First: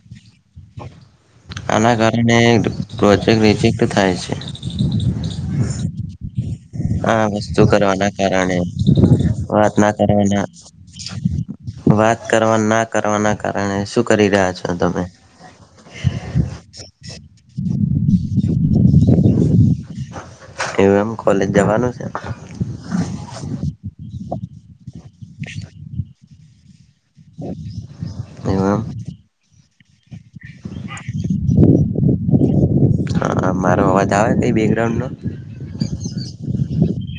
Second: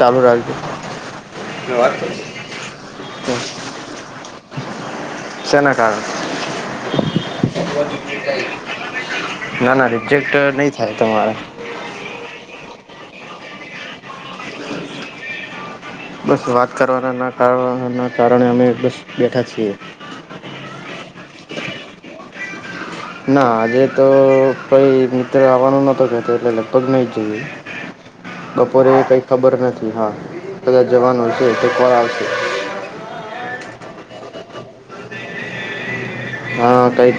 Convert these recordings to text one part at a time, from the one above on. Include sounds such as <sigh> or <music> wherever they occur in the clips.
ચાલુ રાખજો, આના કારણે પ્રોજેક્ટ રિજેક્ટ થાય છે તેના કારણે આ વસ્તુ કરવાના કારણે વાત નાના ના રિજેક્ટ કરવાના નહીં થાય તમારે. વાત કરવા ના કરવાના કારણે. કરી રહ્યા છો તમે બસ વાત કરવાના, ના કરવા ના. કારણે અમે બસ બેઠા છીએ. એવું એમ કોલેજ જવાનું છે. ના, આજે તો કઈ મિત્ર આવવાનું નતો કતો એટલે લગભગ નહી જઈએ. એવું બપોરે એમ કઈ ખબર નથી હા, બધા જવાનો છે તો કોણ આવશે. તો અવાજ આવે કે બેકગ્રાઉન્ડનો. હા કંઈક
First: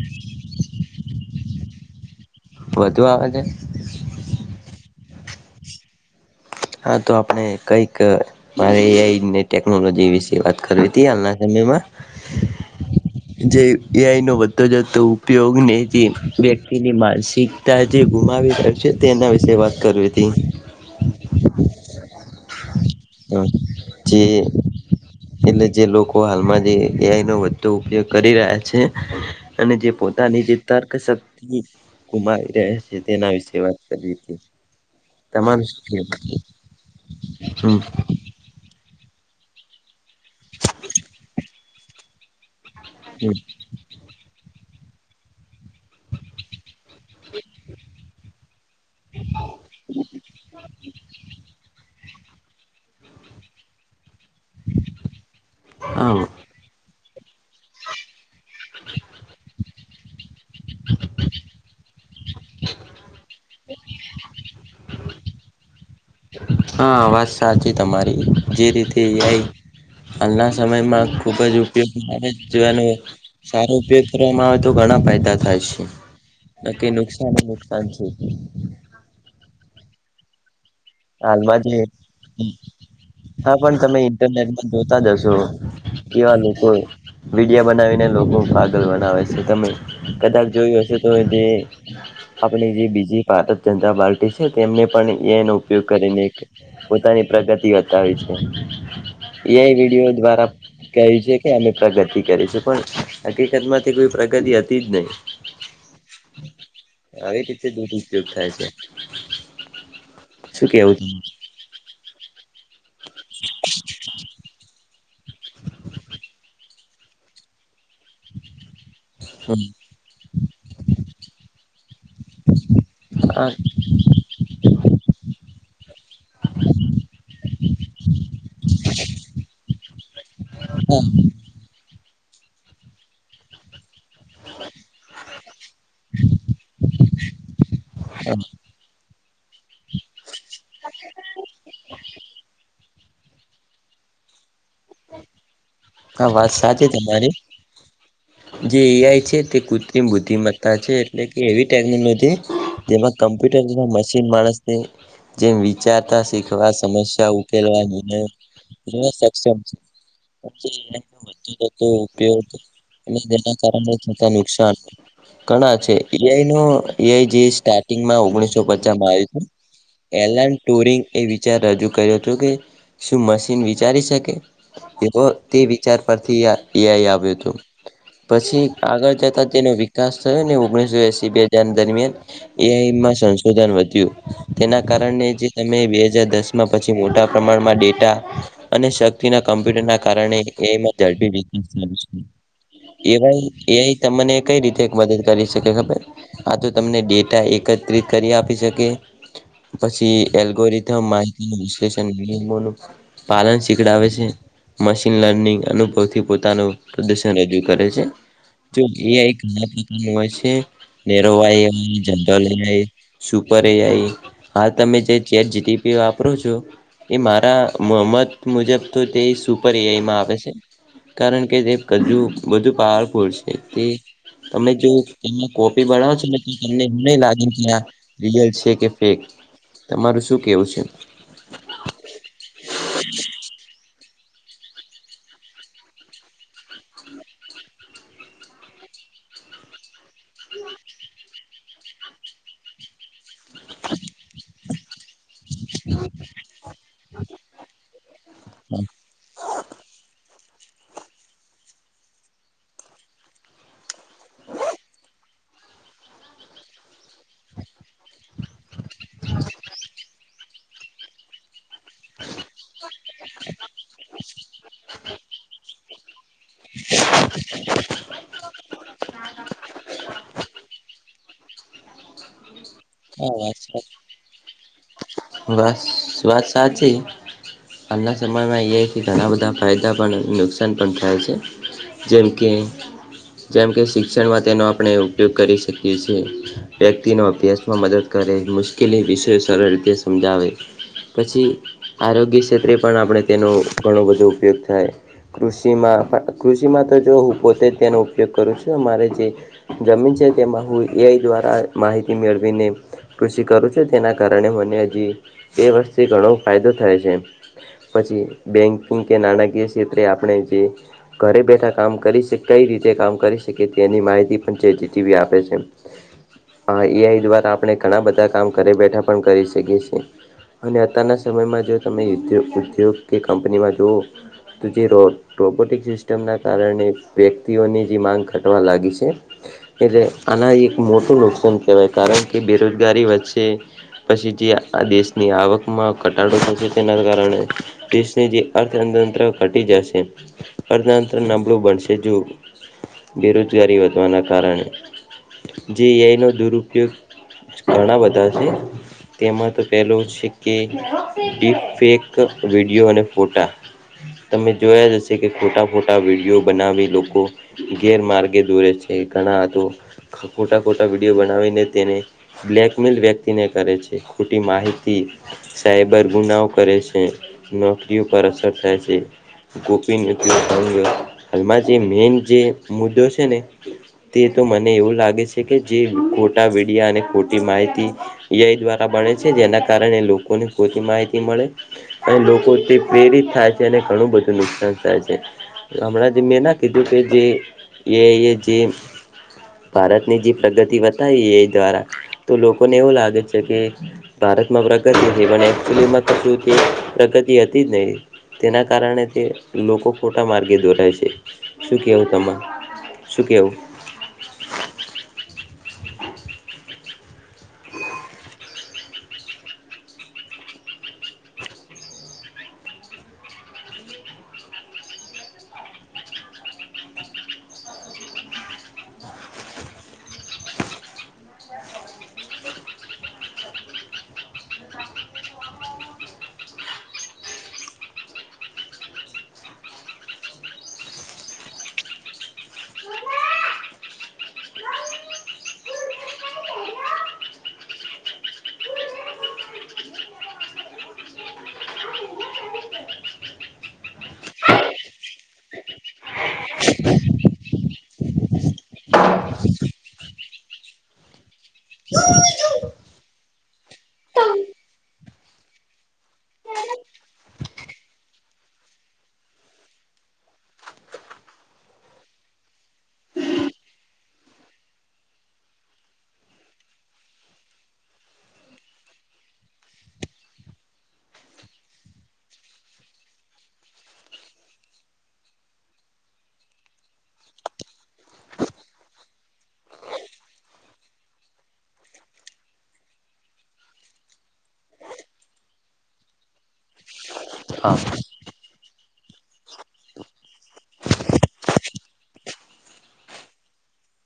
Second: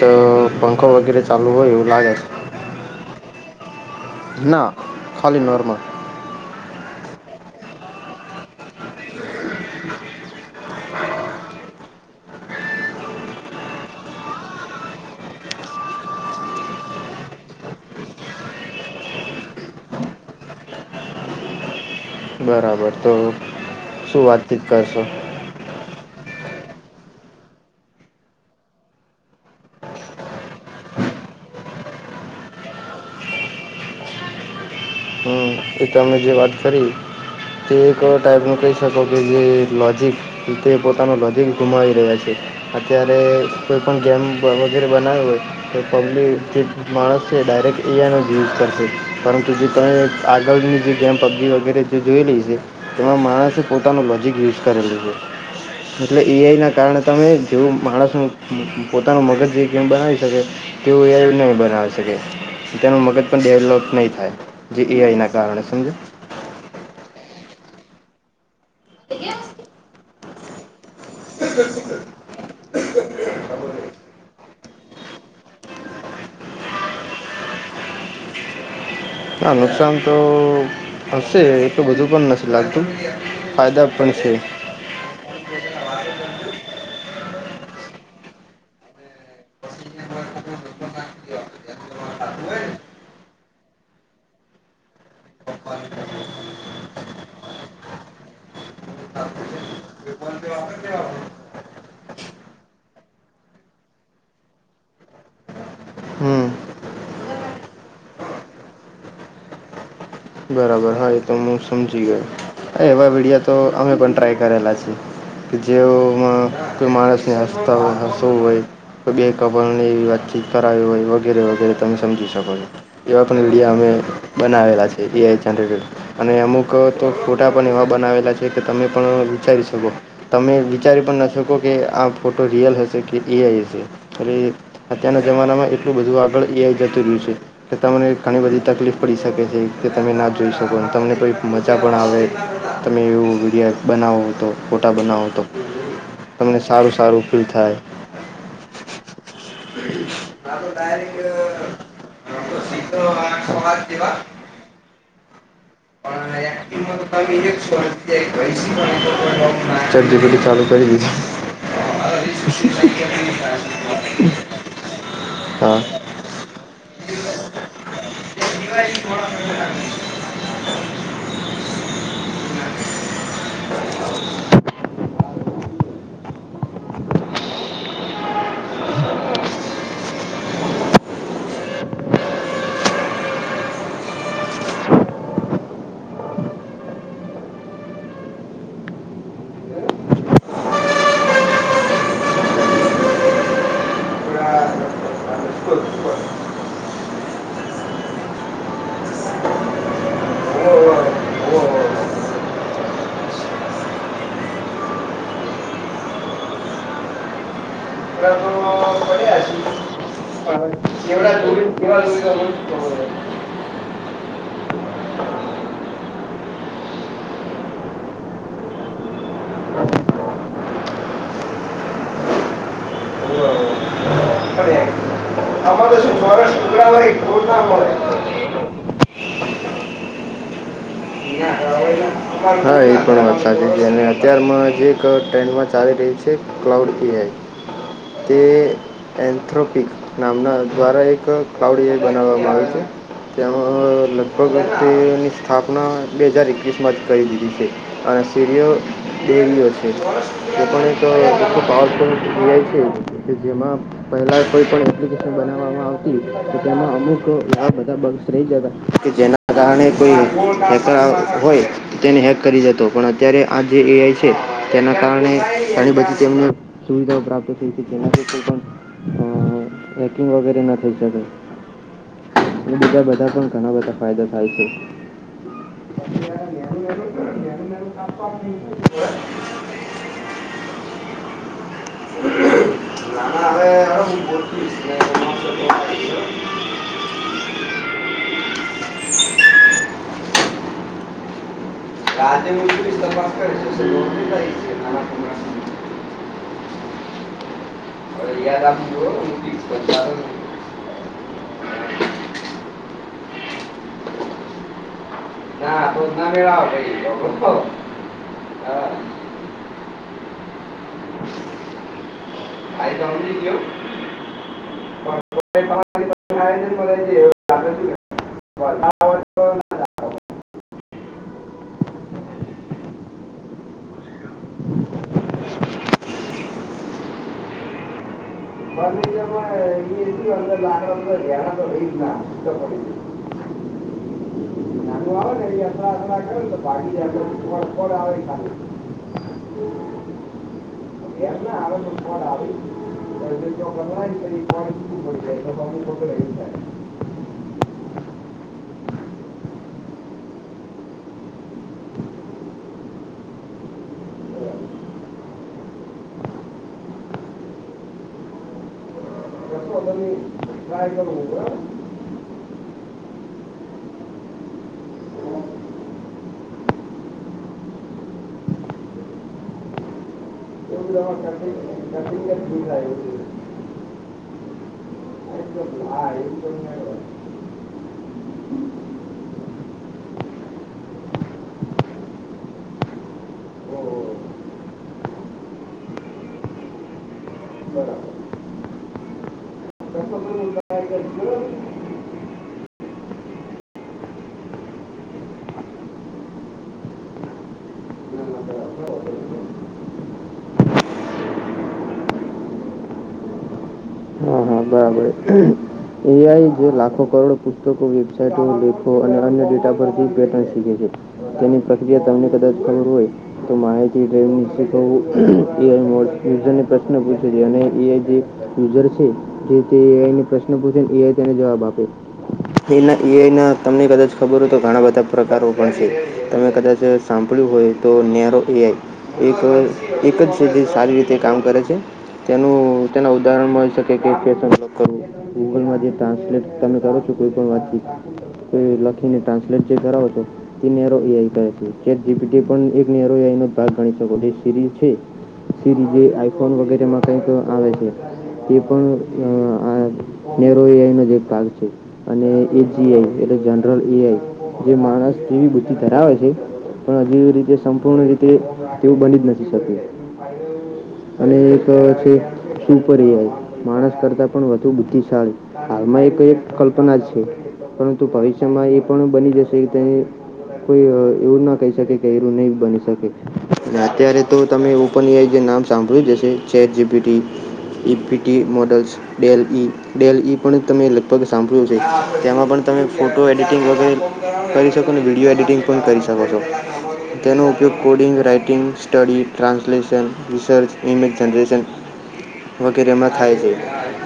પંખો વગેરે ચાલુ હોય એવું લાગે છે. વધુ આવેજે ના ખાલી નર્મલ હા તો આપણે કઈક મારે એઆઈને ટેકનોલોજી વિશે વાત કરવી હતી હાલના સમયમાં જે એઆઈ નો વધતો જતો ઉપયોગ ને જે વ્યક્તિની માનસિકતા જે ગુમાવી રહ છે તેના વિશે વાત કરવી હતી હ બરાબર તો હ જે શું વાતચીત કરશો એટલે જે લોકો હ ન વધુ ઉપયોગ કરી રહ્યા છે અને જે પોતાની જે તર્ક શક્તિ ગુમાવી રહ્યા છે તેના વિશે વાત કરીવી એ તમે જે વાત કરી તે હમ એક ટાઈપનું કહી શકો કે જે લોજિક તે પોતાનું લધ ઘુમાઈ રહ્યા છે અત્યારે કોઈ પણ ગેમ ર બના હોય તો પબ્લિક માણસ છે ડાયરેક્ટ એઆઈનો જ યુઝ કરશે પરંતુ જે તમે આગળની જે ગેમ પબ્જી વગેરે જોઈ લઈ છે તેમાં માણસે પોતાનો લોજિક યુઝ કરેલું છે એટલે હા એઈઆઈના કારણે તમે જેવું માણસનું પોતાનું મગજ જે કેમ બનાવી શકે તેવું એ નહીં બનાવી શકે તેનું મગજ પણ ડેવલોપ નહીં થાય એઆઈ ના કારણે સમજો હા વાત સાચી તમારી જે રીતે એઆઈ હાલના સમયમાં ખુબજ ઉપયોગી થાયજ જેવાનો સારો ઉપયોગ કરવામાં આવે તો ઘણા ફાયદા થાય છે ન કે નુકસાન નુકસાન છે ના નુકસાન તો હશે હાલમાં જે એટલું બધું પણ નથી લાગતું હા પણ ફાયદા તમે છે ઇન્ટરનેટમાં જોતા જ હશો એવા લોકો વિડિયા બનાવીને લોકો પાગલ બનાવે છે તમે કદાચ જોયું હશે તો જે આપણી જે બીજી ભારત જનતા પાર્ટી છે તેમને પણ એનો ઉપયોગ કરીને પોતાની પ્રગતિ બતાવે છે એઆઈ વિડીયો દ્વારા કે છે કે અમે પ્રગતિ કરી છે પણ હકીકત માંથી કોઈ પ્રગતિ હતી જ નહી હમ આવી રીતે દૂરુપયોગ થાય છે શું બરાબર કેવું હા એ તો હું સમજી ગયો અ એવા વિડિયો તો અમે પણ ટ્રાય કરેલા છીએ જેવમાં કોઈ માણસને હંસતા હંસો હોય બે કબરને હા એવી વાતચીત કરાવી હોય વગેરે વગેરે તમે સમજી શકો છો એવા પણ હા વિડિયા અમે બનાવેલા છે એ <inaudible> <inaudible> અને અમુક તો ફોટા પણ એવા બનાવેલા છે કે તમે પણ વિચારી શકો તમે વિચારી પણ ન શકો કે આ ફોટો રિયલ હશે કે એઆઈ હશે એ અત્યારના જમાનામાં એટલું બધું આગળ એઆ જતું રહ્યું છે કે તમને હા ઘણી બધી તકલીફ પડી શકે છે કે તમે ના જોઈ શકો તમને કોઈ મજા પણ આવે તમે એવું વિડીયો બનાવો તો ફોટા બનાવો તો આ વાત તમને સાચી સારું સારું તમારી ફીલ થાય. જે એઆઈ છે તે કૃત્રિમ આ તો બુદ્ધિમત્તા છે ડાયરેક્ટ એટલે કે એવી ટેકનોલોજી સીધો જેમાં આઠસો કમ્પ્યુટર હાથ જેવા મશીન માણસને જેમ વિચારતા શીખવા સમસ્યા ઉકેલવા નિર્ણયો લેવા સક્ષમ <unintelligible> દીધું. વધુ થતો ઉપયોગ અને તેના કારણે થતા નુકસાન ઘણા હા. છે એઆઈ નો એ જે સ્ટાર્ટિંગમાં ઓગણીસો પચમાં આયુ તું તેમ ટોરિંગ એ વિચાર રજૂ કર્યો હતો કે શું મશીન વિચારી શકે તે વિચાર પરથી એઆઈ આવ્યો હતું પછી આગળ જતા તેનો વિકાસ થયો અને ઓગણીસો એસી બે હજાર દરમિયાન એઆઈમાં સંશોધન વધ્યું તેના કારણે જે તમે બે હજાર દસમાં પછી મોટા પ્રમાણમાં ડેટા અને શક્તિના કમ્પ્યુટરના કારણે એ માં ઝડપી લિઘી છે એવા એઆઈ તમને કેવી રીતે મદદ કરી શકે આ તો તમને ડેટા એકત્રિત કરી આપી શકે પછી એલબોરિઘમ માહિત વિ્લેષ નિમોનું પાલન શિખડાવે છે મશીન લર્નિંગ અનુભુતી પોતાનું પ્રદર્શન રજૂ કરે છે જો એઆઈ પડ્યા છે. ઘણા પ્રકારનું જેવડા દોરી તેવા દોરી તો હોય મૂકતો હોય. છે એ હ તમે જે ચે જીટીપી વાપરો છો એ મારા મત મુજબ તો તે પર્યાયમાં આવે છે કારણ કે જે કજ બધું પાવરફુલ છે તે તમે જો પણ એમાં કોપી આમાં તો બનાવો શું છો ને તો ચોરસ તમને ટુકડા એ હોય નહી ગોળ લાગે ના કે આ મળે રિયલ છે કે ફેક તમારું શું કેવું છે <inaudible> અત્યારમાં જે એક ટ્રેન્ડમાં ચાલી ર્યું છે ક્લાઉડ એઆઈ તે એન્થ્રોપિક નામના દ્વારા એક કાવડીએ બનાવવામાં આવે છે. તેમાં લગભગ તેની સ્થાપના બે હજાર એકવીસમાં જ કરી દીધી છે. અને સરયો દેવીઓ છે. એ પણ એક પ છે, કે જેમાં મહિલા કોઈ પણ એ્ બનાવામાં આવતી તેમાં અમુકવા બધા બસ ર જ કે જેના કારણે કોઈ હોય. તો તેની એક પણ અત્યારે આ જે એ આઈ છે. તેના કારણે ઘણી બી તેમને સુવિધાઓ પ્રાપ્ત થઈ હતી જેનાથી કોઈ પણકંગ વગેરે ન થઈ શકે. બીજા બધા હા પણ વાત ઘણા બધા સાચી ફાયદા થાય છે. આલના સમયમાં અહીયાથી ઘણા બધા ફાયદા પણ નુકસાન પણ થાય છે. જેમકે, નાના હવે જેમકે, હવે હું શિક્ષણમાં તેનો ગોઠવીશ આપણે ને ઉપયોગ એમાં કરી શોધો શકીએ કરીશ. છીએ. ન અભ્યાસમાં મદદ કરે મુશ્કેલી વિષય સરળ રીતે સમજાવે. પછી આરોગ્ય આજે હું ક્ષેત્રે પણ ઉતરીશ, આપણે તપાસ તેનો કરીશ હશે તો ઘણો બધો ઉતરી ઉપયોગ જઈશ એ થાય. નાના છોકરાને. કૃષિમાં પણ કૃષિમાં તો જો હું પોતે જ તેનો ઉપયોગ હવે કરું યાદ છું. આપું અમારે જો, જે હું ઉતરીશ પણ તારે જમીન છે નહીં. તેમાં હું એ આઈ દ્વારા માહિતી મેળવીને કૃષિ કરું છું. તેના કારણે મને હજી બે ના આ તો વર્ષથી ના ઘણો મેળ ફાયદો આવે થાય ભાઈ છે. લોકો. પછી હા, બેન્કિંગ કે નાણાકીય ક્ષેત્રે આપણે જે ઘરે બેઠા કામ કરી કઈ રીતે આ તો કામ સમજી કરી ગયો શકે તેની માહિતી પણ ચાર્ટ જી પી પણ ટી આપે છે. કોઈ તમારી પાસે આયોજન મળે એ છે, આઈ એવું દ્વારા આપણે લાગે છે કે ફળ. આ વર્ષે ઘણા બધા કામ ઘરે બેઠા પણ કરી શકીએ છીએ, અને અત્યારના સમયમાં જો તમે દ ઉદ્યોગ કે કંપનીમાં જુઓ તો જે રો રોબોટિક સિસ્ટમના કારણે વ્યક્તિઓની જે માંગ ટવા લાગી છે, ફળની જેમ, એટલે એ શું આના અંદર એક લાકડા મોટું ઉપર ધ્યાન નુકસાન તો કહેવાય રહી જ ના, કારણ કે તો પડી ગયું. બેરોજગારી વધચ્ચે પછી જે આ નાનું દેશની આવે ને એ અથડા આવકમાં અથડા ઘટાડો કરે ને તો થશે ભાગી તેના જાય કારણે પછી ફળ ફળ આવે દેશને જે ખાલી અર્થતંત્ર ઘટી જશે અર્થતંત્ર એમ ના નબળું આવે તો બનશે જો ફળ આવે તો એ જો બેરોજગારી કરાય ને વધવાના તો એ ફળ છૂટું પડી જાય તો કારણે અમુક જેી વખત એનો એવું ઉપયોગ ઘણા બધા છે. તેમાં તો પહેલો છે કે ડીેક વિડીયો અને ફોટા તમે જોયા જ હશે કે ખોટા ખોટા વિડીયો બનાવી લોકો ગેરમાર્ગે દોરે છે. ઘણા થાય તો કશો તમે કોટા કોટા ટ્રાય બ કરવું બનાવીને બરાબર તેને બ્લેક તમિલ વ્યક્તિને કરે છે. ખોટી માહિતી સાયબર ગુનાઓ કરે છે. નોકરીઓ પર અસર થાય છે. ગોપીન એવું તમારે હાલમાં જે કટિંગ મેન કટિંગ જ જે થઈ જાય મુદ્દો એવું છે, ને તે તો મને એવું લાગે છે. એકદમ જે હા એવું ખોટા તમને વિડિયા અને ખોટી માહિતી એઆઈ દ્વારા બણે છે. જેના કારણે લોકોને ખતી માહિતી મળે અને લોકો તે પ્રેરિત થાય છે, અને ઓહો, ઘણું બધું નુકસાન થાય છે. હમણાં જે મેં ના કીધું કે બરાબર જે ભારતની કશો જે તમે પ્રગતિ ટ્રાય કરી બતાવી એ બરાબર દ્વારા તો લોકો લોકોને એવું લાગે છે કે ભારતમાં પ્રગતિ હતી પણ એચુલીમાં તો પ્રગતિ હતી જ નહી તેના કારણે તે લોકો ખોટા માર્ગે દોરાય છે શું કેવું તમા શું કેવું હા હા બરાબર એઆ જે લાખો કરોડ પુસ્તકો વેબસાઇટો લેખો અને અન્ય ડેટા પરથી પેટર્ન શીખે છે તેની પ્રક્રિયા તમને કદાચ ખબર હોય તો માહિતી ડ્ર્રેવિ શીખવવું એઆઈ મોડ યુઝરને પ્રશ્ન પૂછે છે અને એઆઈ જે યુઝર છે જેઆ પ્રશ્ન પૂછે એઆઈ તેને જવાબ આપે એના એઆઈ ના તમને કદાચ ખબર હોય તો ઘણા બધા પ્રકારો પણ છે તમે કદાચ સાંપળ્યું હોય તો નેરો એઆઈ એક એક જ સુધી સારી રીતે કામ કરે છે તેનું તેના ઉદાહરણમાં ગૂગલમાં જે ટ્રાન્સલેટ તમે કરો છો કોઈ પણ વાતચીત લખીને ટ્રાન્સલેટ જે કરાવો છો તે નેરો એઆઈ કરે છે કે જીપીટી પણ એક નેરો એઆઈનો ભાગ ગણી શકો જે સીરી છે સીરી જે આઈફોન વગેરેમાં કંઈક આવે છે એ આ નેરો એઆઈ નો એક ભાગ છે અને એજીઆઈ એટલે જનરલ એઆઈ જે માણસ જેવી બુદ્ધિ ધરાવે છે પણ હજી રીતે સંપૂર્ણ રીતે તેવું બની જ નથી શકે અને એક છે સુપર એઆઈ માણસ કરતા પણ વધુ બુદ્ધિશાળી હાલમાં એક એક કલ્પના છે પરંતુ ભવિષ્યમાં એ પણ બની જશે કે તેને કોઈ એવું ના કહી શકે કે એું નહી બની શકે અને અત્યારે તો તમે ઓપન એ જે નામ સાંભળ્યું જશે ચ ટી મોડલ્સ ડેલ ઈ ડેલ ઈ પણ તમે લગભગ સાંભળ્યું છે તેમાં પણ તમે ફોટો એડિટિંગ વગરે કરી શકો અને વિડીયો એડિટિંગ પણ કરી શકો છો તેનો ઉપયોગ હા coding writing study translation research image generation વગેરેમાં થાય છે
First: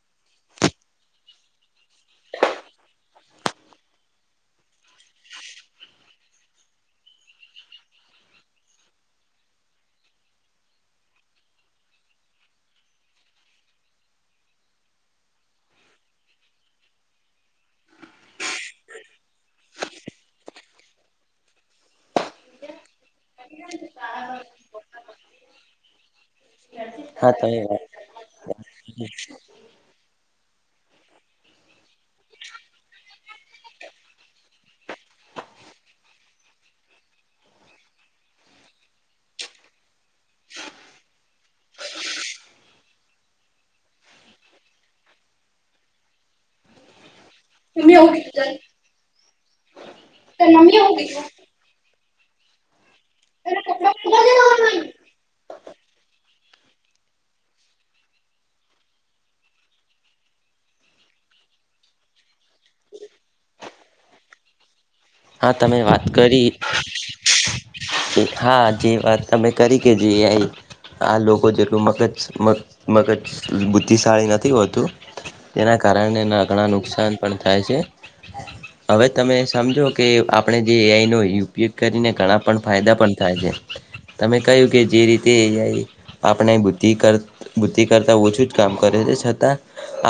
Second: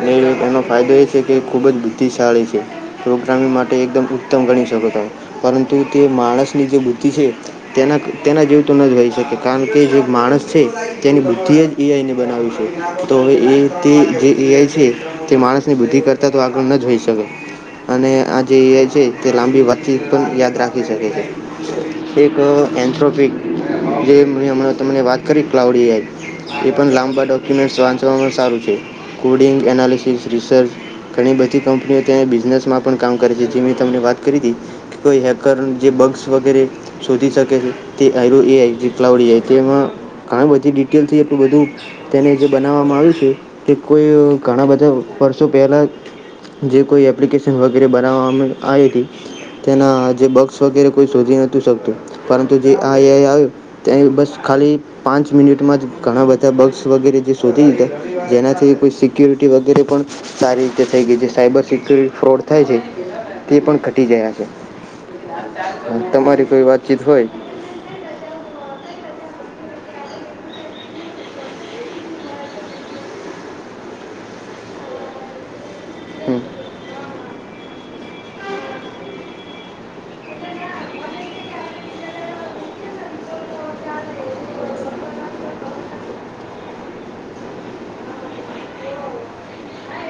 ને એનો ફાયદો એ છે કે ખૂબ જ બુદ્ધિશાળી છે પ્રોગ્રામિંગ માટે એકદમ ઉત્તમ ગણી શકો ત પરંતુ તે માણસની જે બુદ્ધિ છે તેના તેના જેવું તો ન હોહી શકે કારણ કે જે માણસ છે તેની બુદ્ધિ જ એીઆઈને બનાવ્યું છે તો હવે એ તે જે એઆઈ છે તે માણસની બુદ્ધિ કરતા તો આગળ ન જ હોઈ શકે અને આ જે એઆઈ છે તે લાંબી વાતથી પણ યાદ રાખી શકે એક એથોપિક જે ત વાત કરી ક્લાઉડઆઈ એ પણ લાંબા હા તમે ડોક્યુમેન્ટ વાત વાંચવાવામાં સારું છે કોડિંગ એનાલીિસિસ રિસર્ચ ઘણી બધી કંપનીઓ ત્યાં બિઝનેસમાં પણ કામ કરે છે જે મે તમને વાત કરી હતી કે કોઈ હેકર જે બગ્સ વગેરે શોધી શકે છે તેરો ક્લાડી તેમાં ઘણી બધી ડિટેલથી એટલું બધું તેને જે બનાવવામાં આવ્યું છે કે કોઈ ઘણા બધા વર્ષો પહેલાં જે કોઈ એપ્લિકેશન વગેરે મમ્મી એવું બનાવવામાં કીધું આવી હતી તેના જે તાર બક્સ મમ્મી વગેરે એવું કોઈ કીધું શધી નહતું શકતું પરંતુ જે આ એઆઈ આવ્યું તારા કપડા ત્યાં મોંઘા બસ છે ખાલી ધોવાના. પાંચ મિનિટમાં જ ઘણા બધા બગસ વગેરે જે શોધી લીધા જેનાથી કોઈ સિક્યોરિટી વગેરે પણ સારી રીતે થઈ ગઈ જે સાયબર સિક્યોરિટી ફ્રોડ થાય છે તે પણ ઘટી જયા છે હા તમે વાત તમારી કરી કોઈ વાતચીત હોય હા જે વાત તમે કરી કે જે આ લોકો જેટલું મગજ મગજ બુદ્ધિશાળી નથી હોતું તેના કર કારણ હમ. એના ઘણાં નુકસાન પણ થાય છે હવે તમે સમજો કે આપણે જે એઆઈનોો ઉપયોગ કરીને ઘણા પણ ફાયદા પણ થાય છે તમે કહ્યું કે જે રીતે એઆઈ આપણે બુદ્ધિ કર બુદ્ધિ કરતા ઓછું જ કામ કરે છે છતાં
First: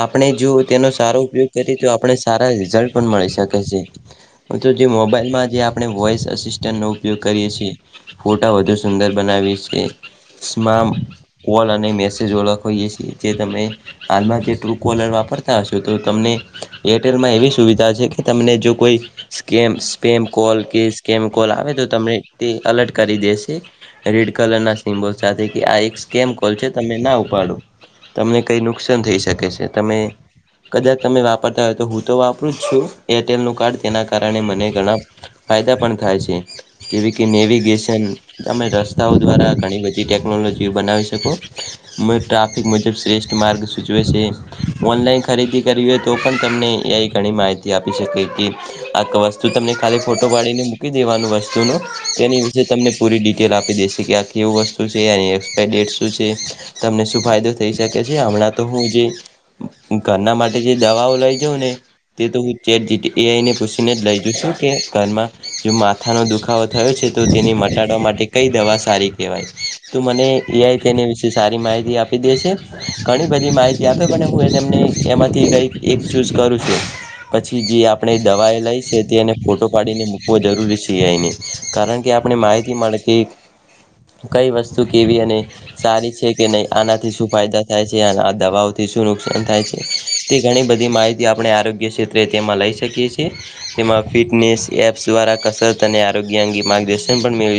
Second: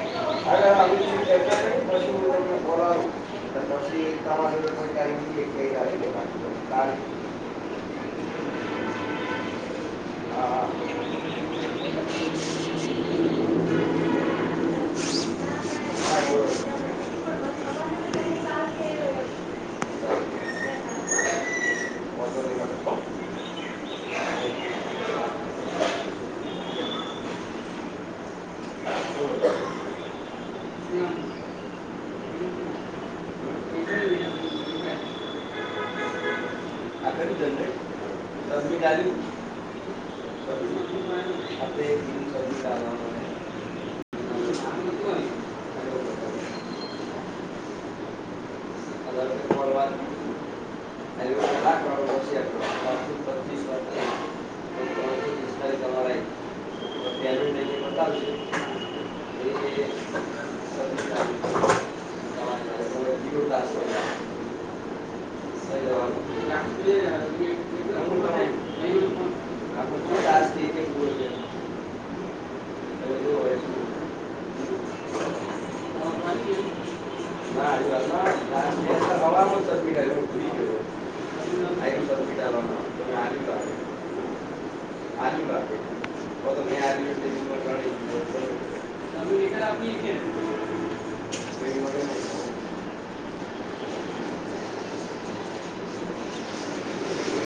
આપણે જો તેનો સારો ઉપયોગ કરીએ તો આપણે સારા રિઝલ્ટ પણ મળી શકે છે મિત્ર જે મોબાઈલમાં જે આપણે વોઇસ અસિસ્ટન્ટનો ઉપયોગ કરીએ છીએ ફોટા વધુ સુંદર બનાવીએ છએ સ્મા કોલ અને મેસેજ ઓળખવીએ છીએ જે તમે હાલમાં જે ટ્રુ કોલર વાપરતા હશો તો તમને એરટેલમાં એવી સુવિધા છે કે તમને જો કોઈ સ્કેમ સ્પેમ કોલ કે સ્કેમ કોલ આવે તો તમને તે અલર્ટ કરી દેશે રેડ કલરના સિમ્બોલ સાથે કે આ એક સ્કેમ કોલ છે તમે ના ઉપાડો તમને કંઈ નુકસાન થઈ શકે છે તમે કદાચ તમે વાપરતા હોય તો હું તો વાપરું જ છું એરટેલનું કાર્ડ તેના કાર કારણે મને ઘણા ફાયદા પણ થાય છે જેવી કે નેવિગેશન અમે રસ્તાઓ દ્વારા ઘણી બધી ટેકનોલોજી બનાવી શકો ટ્રાફિક મુજબ શ્રેષ્ઠ માર્ગ સૂચવે છે ઓનલાઈન ખરીદી કરવી હોય તો પણ તમને એં ઘણી માહિતી આપી શકે કે આ ક વસ્તુ તમને ખાલી ફોટો પાડીને મૂકી દેવાનું વસ્તુનો તેની વિશે તમને પૂરી ડિટેલ આપી દેશે કે આ કેવું વસ્તુ છે એની એક્સપાયરી ડેટ શું છે તમને શું ફાયદો થઈ શકે છે હમણાં તો હું જે ઘરના માટે જે દવાઓ લઈ જાઉં ને તે તો ચેટ જી પી પી આઇને કુશીને જ લઈ જાઉ છું કે ઘરમાં જો માથાનો દુખાવો થયો છે તો તેને મટાડવા માટે કઈ દવા સારી કહેવાય તો મને એઆઈ તેની વિશે સારી માહિતી આપી દે છે ઘણી બધી માહિતી આપે પણ હું એને એમને એમાંથી કંઈક એક ચૂઝ કરું છું પછી જે આપણે દવાએ લઈ છે તેને ફોટો પાડીને મૂકવો જરૂરી છીએ એઆઇને કારણ કે આપણે માહિતી મળે કે કઈ વસ્તુ કેવી અને સારી છે કે નહીં આનાથી શું ફાયદા થાય છે આ દવાઓથી શું નુકસાન થાય છે તે ઘણી બધી માહિતી આપણે આરોગ્ય ક્ષેત્રે તેમાં લઈ શકીએ છીએ. તેમાં ફિટનેસ એપ્સ દ્વારા કસરત અને આરોગ્ય અંગે માર્ગદર્શન પણ <unintelligible>